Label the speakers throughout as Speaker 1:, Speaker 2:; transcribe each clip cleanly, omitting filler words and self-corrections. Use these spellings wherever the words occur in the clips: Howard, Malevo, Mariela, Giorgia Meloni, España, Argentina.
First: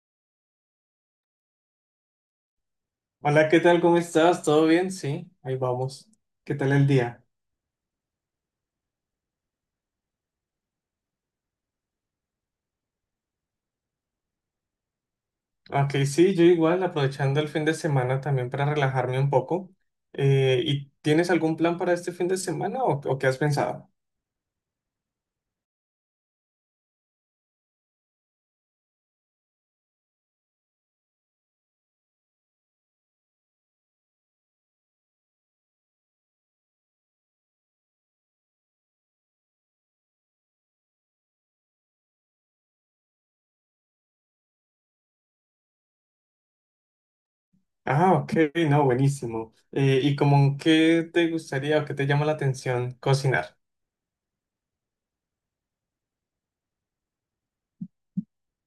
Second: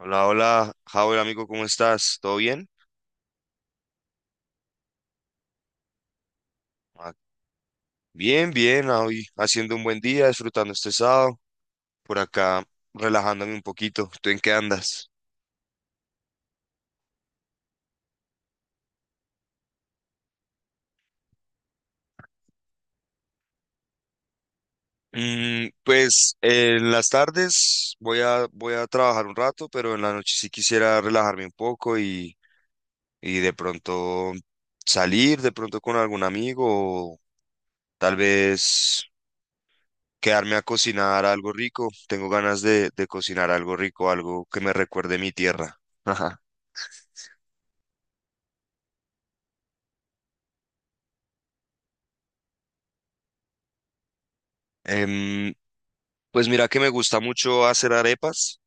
Speaker 1: Hola, hola, Howard, amigo, ¿cómo estás? ¿Todo bien?
Speaker 2: Hola, ¿qué tal? ¿Cómo estás? ¿Todo bien? Sí, ahí vamos. ¿Qué tal el
Speaker 1: Ah,
Speaker 2: día?
Speaker 1: bien, bien, hoy haciendo un buen día, disfrutando este sábado, por acá relajándome un poquito. ¿Tú en qué andas?
Speaker 2: Ok, sí, yo igual, aprovechando el fin de semana también para relajarme un poco. ¿Y tienes algún plan para este fin de semana o qué has pensado?
Speaker 1: Pues en las tardes voy a trabajar un rato, pero en la noche sí quisiera relajarme un poco y de pronto salir, de pronto con algún amigo o tal vez quedarme a cocinar algo rico. Tengo ganas de cocinar algo rico, algo que me recuerde mi tierra.
Speaker 2: Ah, ok, no, buenísimo. ¿Y como qué te gustaría o qué te llama la atención cocinar?
Speaker 1: Em, pues mira que me gusta mucho hacer arepas.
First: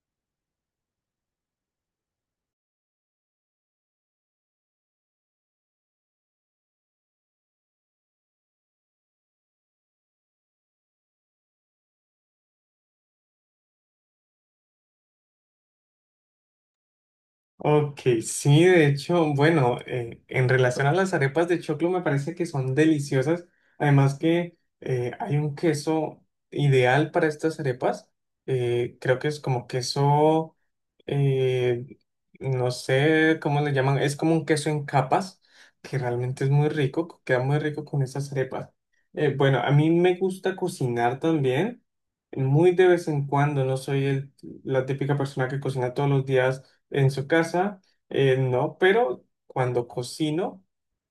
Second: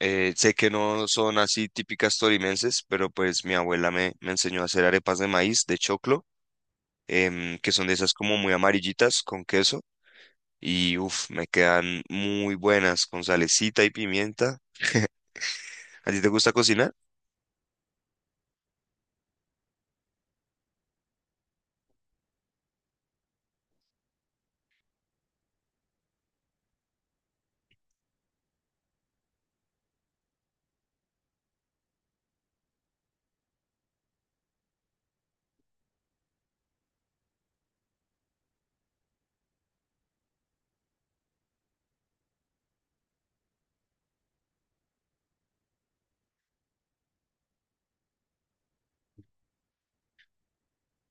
Speaker 1: Sé que no son así típicas tolimenses, pero pues mi abuela me enseñó a hacer arepas de maíz, de choclo, que son de esas como muy amarillitas con queso. Y uff, me quedan muy buenas con salecita y pimienta. ¿A ti te gusta cocinar?
Speaker 2: Ok, sí, de hecho, bueno, en relación a las arepas de choclo me parece que son deliciosas. Además que hay un queso ideal para estas arepas. Creo que es como queso, eh, no sé cómo le llaman, es como un queso en capas, que realmente es muy rico, queda muy rico con estas arepas. Bueno, a mí me gusta cocinar también, muy de vez en cuando, no soy la típica persona que cocina todos los días en su casa, no, pero cuando cocino,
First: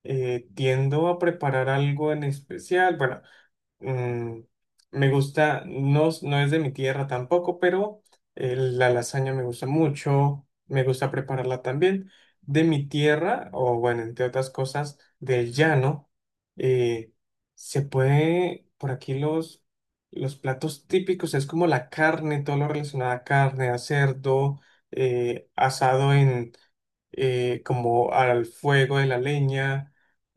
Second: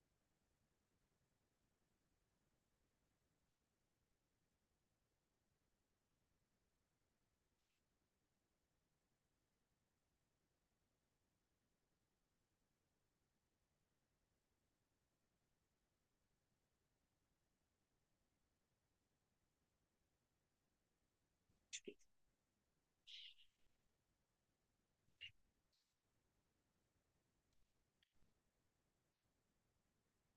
Speaker 2: tiendo a preparar algo en especial. Bueno, mm, me gusta, no, no es de mi tierra tampoco, pero la lasaña me gusta mucho, me gusta prepararla también. De mi tierra, o bueno, entre otras cosas, del llano, eh, se puede, por aquí los platos típicos es como la carne, todo lo relacionado a carne, a cerdo, asado en, como al fuego de la leña.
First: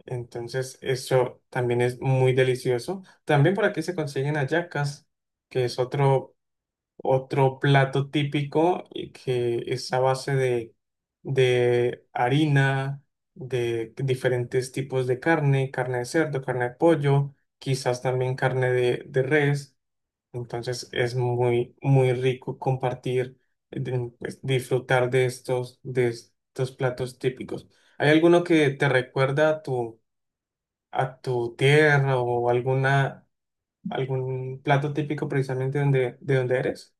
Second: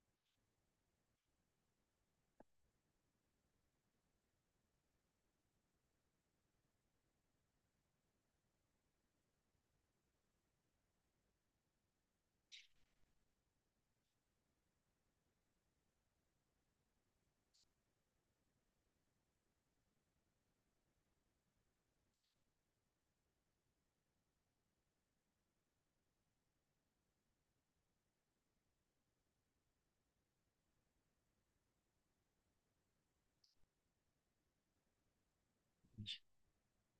Speaker 2: Entonces, eso también es muy delicioso. También por aquí se consiguen hallacas, que es otro plato típico y que es a base de harina, de diferentes tipos de carne, carne de cerdo, carne de pollo, quizás también carne de res. Entonces es muy rico compartir, pues, disfrutar de de estos platos típicos. ¿Hay alguno que te recuerda a a tu tierra o alguna algún plato típico precisamente de donde eres?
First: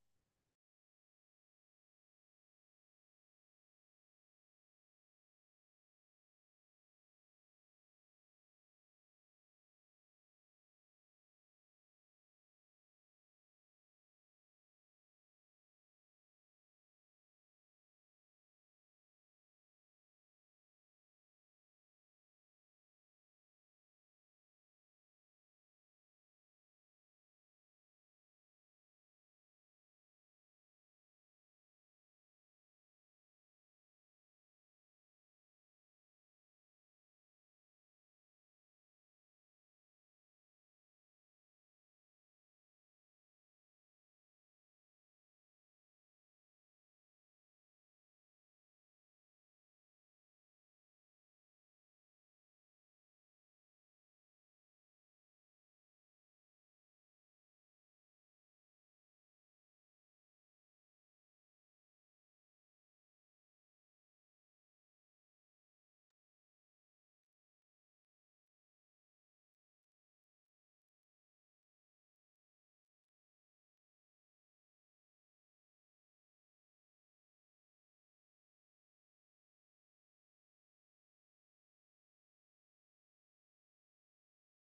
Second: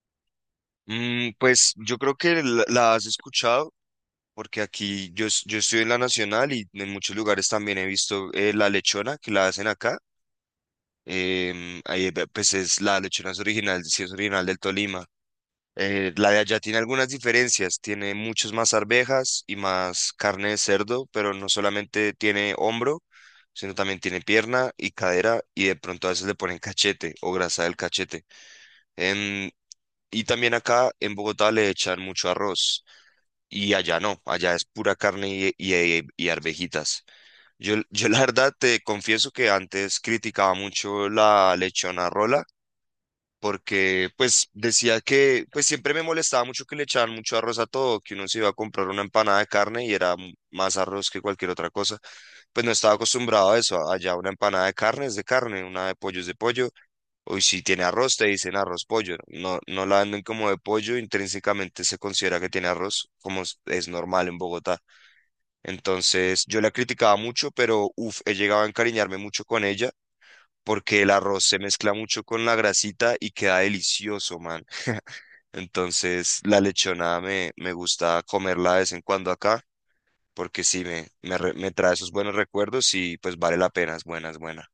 Speaker 1: Pues yo creo que la has escuchado, porque aquí yo, yo estoy en la Nacional y en muchos lugares también he visto la lechona que la hacen acá ahí, pues es la lechona es original, sí es original del Tolima. La de allá tiene algunas diferencias, tiene muchos más arvejas y más carne de cerdo, pero no solamente tiene hombro, sino también tiene pierna y cadera y de pronto a veces le ponen cachete o grasa del cachete. Em, y también acá en Bogotá le echan mucho arroz y allá no, allá es pura carne y arvejitas. Yo la verdad te confieso que antes criticaba mucho la lechona rola porque pues decía que pues siempre me molestaba mucho que le echaban mucho arroz a todo, que uno se iba a comprar una empanada de carne y era más arroz que cualquier otra cosa. Pues no estaba acostumbrado a eso, allá una empanada de carne es de carne, una de pollo es de pollo, o si tiene arroz te dicen arroz pollo, no, no la venden como de pollo, intrínsecamente se considera que tiene arroz, como es normal en Bogotá. Entonces yo la criticaba mucho, pero uff, he llegado a encariñarme mucho con ella. Porque el arroz se mezcla mucho con la grasita y queda delicioso, man. Entonces, la lechona me gusta comerla de vez en cuando acá, porque sí, me trae esos buenos recuerdos y pues vale la pena, es buena, es buena.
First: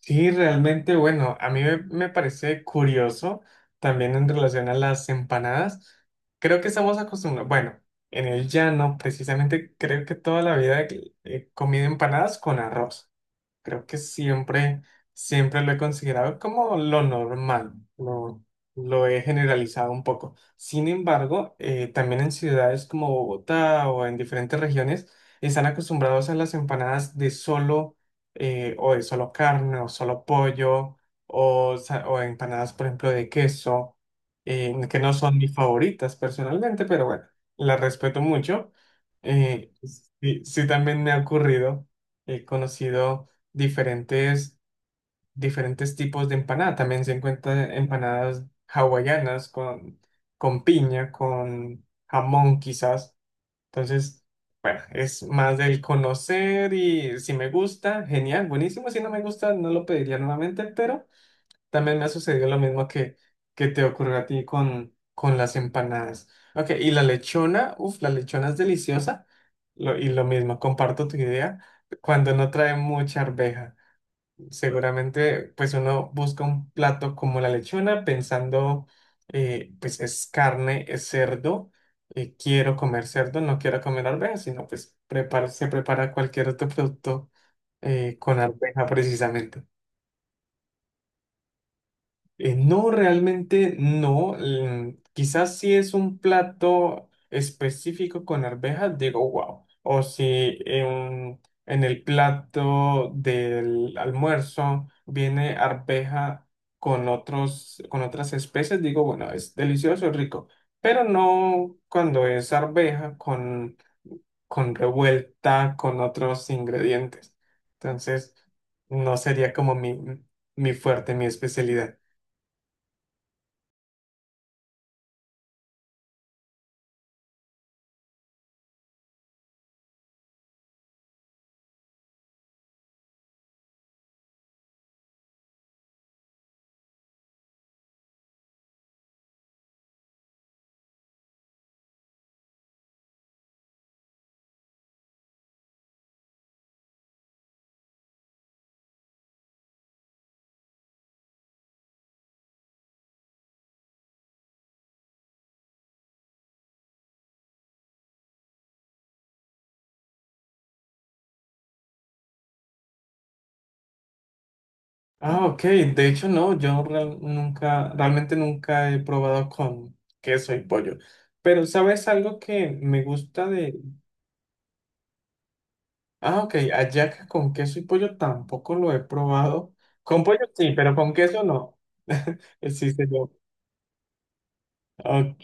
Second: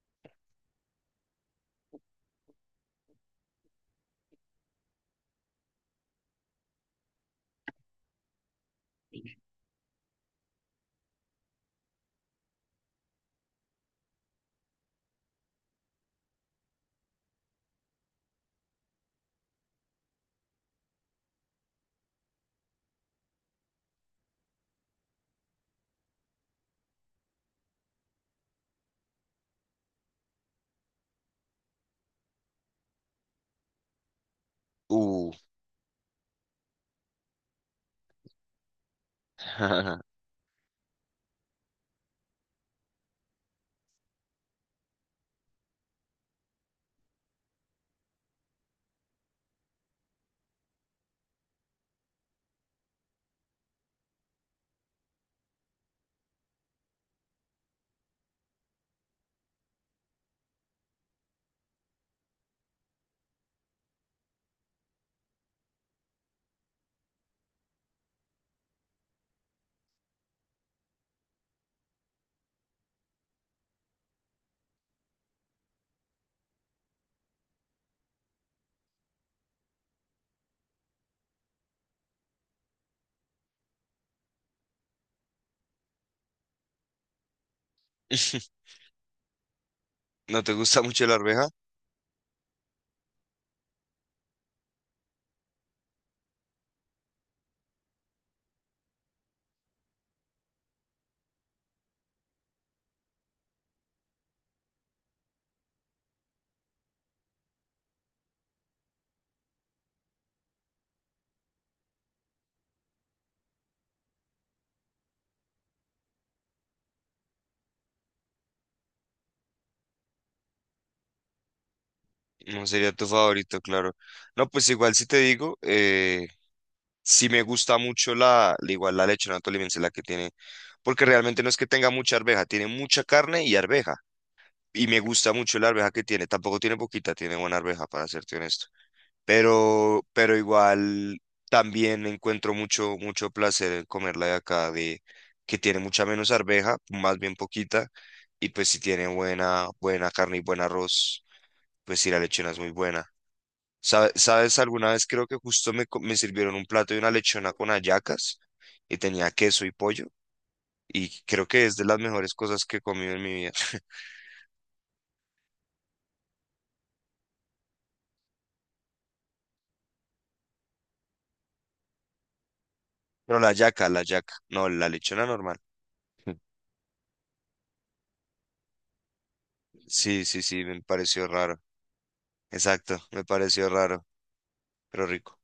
Speaker 2: Sí, realmente, bueno, a mí me parece curioso también en relación a las empanadas. Creo que estamos acostumbrados, bueno, en el llano precisamente creo que toda la vida he comido empanadas con arroz. Creo que siempre lo he considerado como lo normal, lo he generalizado un poco. Sin embargo, también en ciudades como Bogotá o en diferentes regiones están acostumbrados a las empanadas de solo o de solo carne o solo pollo o, o empanadas, por ejemplo, de queso, que no
Speaker 1: Uh.
Speaker 2: son mis favoritas personalmente, pero bueno, las respeto mucho. Eh, sí, sí, también me ha ocurrido, he conocido diferentes, diferentes tipos de empanada. También se encuentran empanadas hawaianas con piña, con jamón quizás. Entonces, bueno, es más del conocer y si me gusta, genial, buenísimo. Si no me gusta, no lo pediría nuevamente, pero también me ha sucedido lo mismo que te ocurrió a ti con las empanadas. Ok, y la lechona, uff, la lechona es deliciosa. Y lo mismo, comparto tu idea cuando no trae mucha arveja. Seguramente, pues uno busca un plato como la lechona pensando, pues es carne, es cerdo, quiero comer cerdo, no quiero comer arveja, sino pues se prepara cualquier otro producto con arveja precisamente.
Speaker 1: ¿No te gusta mucho la arveja?
Speaker 2: No, realmente no. Mm, quizás si es un plato específico con arvejas, digo, wow. O si en el plato del almuerzo viene arveja con con otras especies, digo, bueno, es delicioso, rico. Pero no cuando es arveja con revuelta, con otros ingredientes. Entonces, no sería como mi fuerte, mi especialidad.
Speaker 1: No sería tu favorito, claro. No, pues igual si te digo, sí me gusta mucho igual la lechona tolimense, la que tiene, porque realmente no es que tenga mucha arveja, tiene mucha carne y arveja. Y me gusta mucho la arveja que tiene. Tampoco tiene poquita, tiene buena arveja, para serte honesto. Pero igual también encuentro mucho, mucho placer en comerla de acá, de que tiene mucha menos arveja, más bien poquita. Y pues si tiene buena, buena carne y buen arroz, pues sí, la lechona es muy buena. ¿Sabes? Alguna vez creo que justo me sirvieron un plato de una lechona con hallacas y tenía queso y pollo. Y creo que es de las mejores cosas que he comido en mi vida.
Speaker 2: Ah, ok. De hecho, no, yo nunca, realmente nunca he probado con queso y pollo. Pero, ¿sabes algo que me
Speaker 1: Pero
Speaker 2: gusta
Speaker 1: la
Speaker 2: de...
Speaker 1: hallaca, la hallaca. No, la lechona normal.
Speaker 2: Ah, ok, hallaca con queso y pollo tampoco lo he probado.
Speaker 1: Sí,
Speaker 2: Con pollo
Speaker 1: sí, sí,
Speaker 2: sí,
Speaker 1: me
Speaker 2: pero con
Speaker 1: pareció
Speaker 2: queso
Speaker 1: raro.
Speaker 2: no.
Speaker 1: Exacto,
Speaker 2: Existe
Speaker 1: me
Speaker 2: yo.
Speaker 1: pareció raro, pero rico.
Speaker 2: Ok.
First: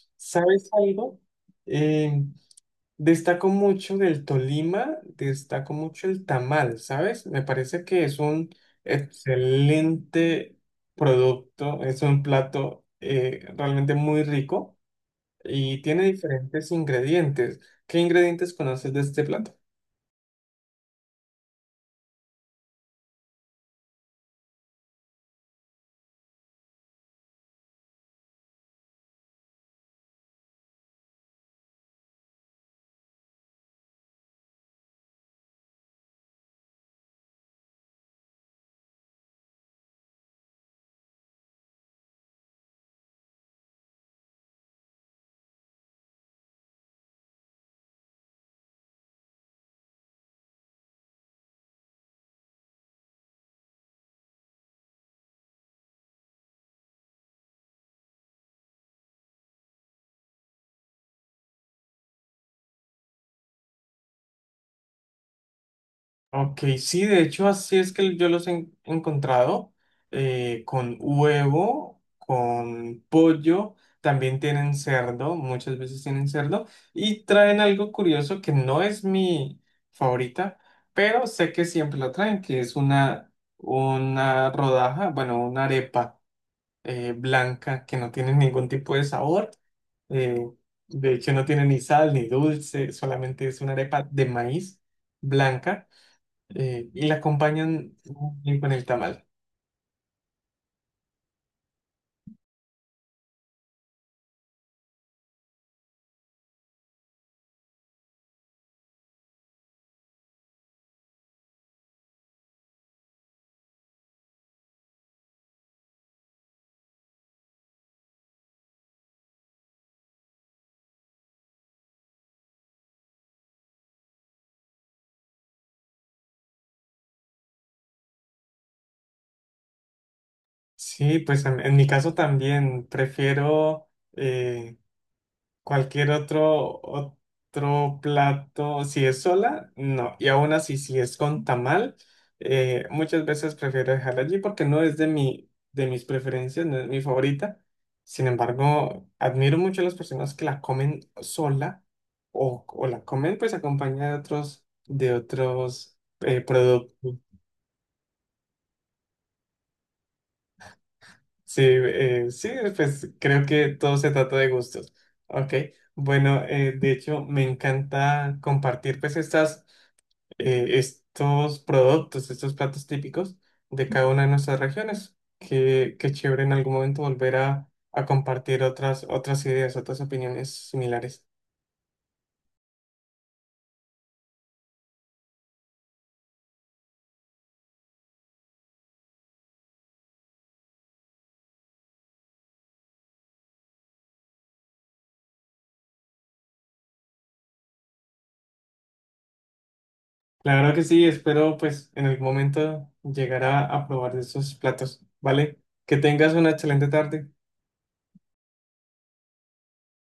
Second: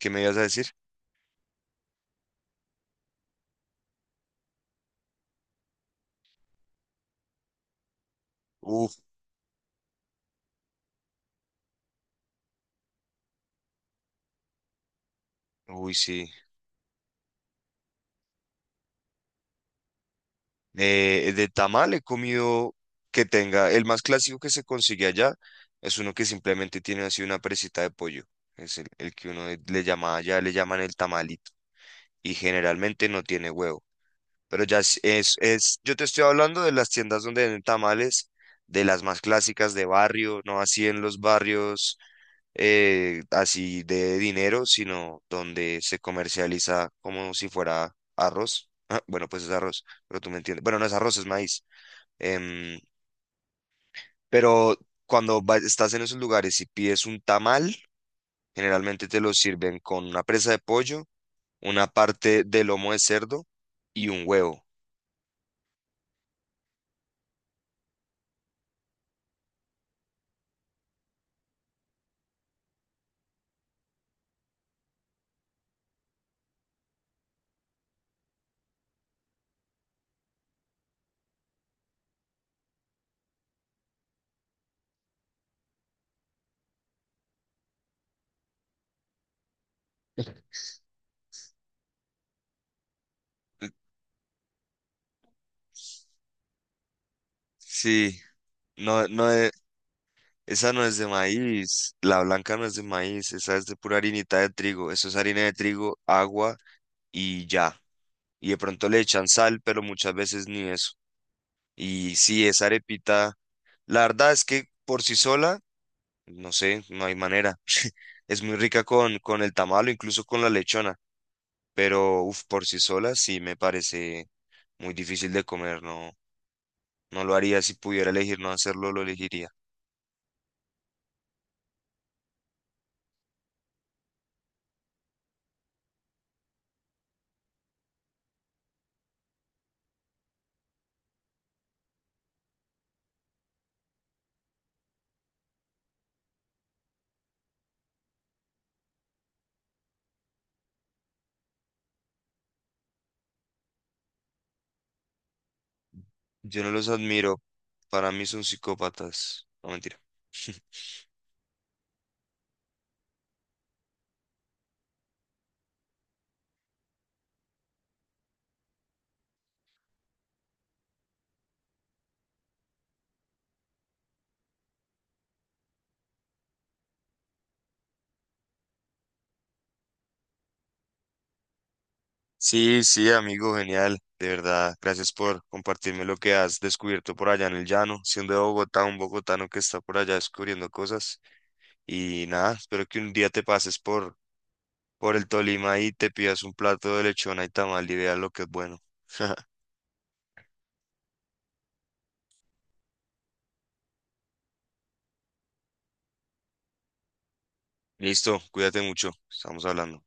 Speaker 1: ¿Qué me ibas a decir?
Speaker 2: ¿Sabes algo? Eh, Destaco mucho del Tolima, destaco mucho el tamal, ¿sabes? Me parece que es un
Speaker 1: Uf,
Speaker 2: excelente producto, es un plato realmente muy rico y
Speaker 1: uy,
Speaker 2: tiene
Speaker 1: sí.
Speaker 2: diferentes ingredientes. ¿Qué ingredientes conoces de este plato?
Speaker 1: De tamal he comido que tenga. El más clásico que se consigue allá es uno que simplemente tiene así una presita de pollo. Es el que uno le llama allá, le llaman el tamalito. Y generalmente no tiene huevo. Pero ya yo te estoy hablando de las tiendas donde venden tamales, de las más clásicas de barrio, no así en los barrios así de dinero, sino donde se comercializa como si fuera arroz. Ah, bueno, pues es arroz, pero tú me entiendes. Bueno, no es arroz, es maíz. Em, pero estás en esos lugares y pides un tamal, generalmente te lo sirven con una presa de pollo, una parte de lomo de cerdo y un huevo.
Speaker 2: Ok, sí, de hecho así es que yo los he encontrado con huevo, con pollo, también tienen cerdo, muchas veces tienen cerdo y traen algo curioso que no es mi favorita, pero sé que siempre lo traen, que es una rodaja, bueno, una arepa blanca que no tiene ningún tipo de sabor. Eh, de hecho, no tiene ni sal ni dulce, solamente es una arepa de maíz blanca y la acompañan
Speaker 1: Sí,
Speaker 2: muy bien con el
Speaker 1: no,
Speaker 2: tamal.
Speaker 1: no es- esa no es de maíz, la blanca no es de maíz, esa es de pura harinita de trigo, eso es harina de trigo, agua y ya. Y de pronto le echan sal, pero muchas veces ni eso. Y sí, esa arepita, la verdad es que por sí sola, no sé, no hay manera. Es muy rica con el tamal o incluso con la lechona, pero uf, por sí sola sí me parece muy difícil de comer, no, no lo haría si pudiera elegir no hacerlo, lo elegiría.
Speaker 2: Sí, pues en mi caso también prefiero eh, cualquier otro plato. Si es sola, no. Y aún así, si es con tamal, muchas veces prefiero dejarla allí porque no es de de mis preferencias, no es mi favorita. Sin embargo, admiro mucho a las personas que la comen sola o la comen pues acompañada de de otros
Speaker 1: Yo no los
Speaker 2: productos.
Speaker 1: admiro, para mí son psicópatas, no mentira.
Speaker 2: Sí, sí, pues creo que todo se trata de gustos. Ok, bueno, de hecho me encanta compartir pues estos productos, estos platos típicos de cada una de nuestras regiones. Qué chévere en algún momento volver a compartir otras ideas, otras opiniones similares.
Speaker 1: Sí, sí, amigo, genial, de verdad. Gracias por compartirme lo que has descubierto por allá en el llano, siendo de Bogotá, un bogotano que está por allá descubriendo cosas. Y nada, espero que un día te pases por el Tolima y te pidas un plato de lechona y tamal y veas lo que es bueno.
Speaker 2: Claro que sí, espero pues en algún momento llegar a probar de esos platos, ¿vale? Que tengas una excelente tarde.
Speaker 1: Listo, cuídate mucho, estamos hablando.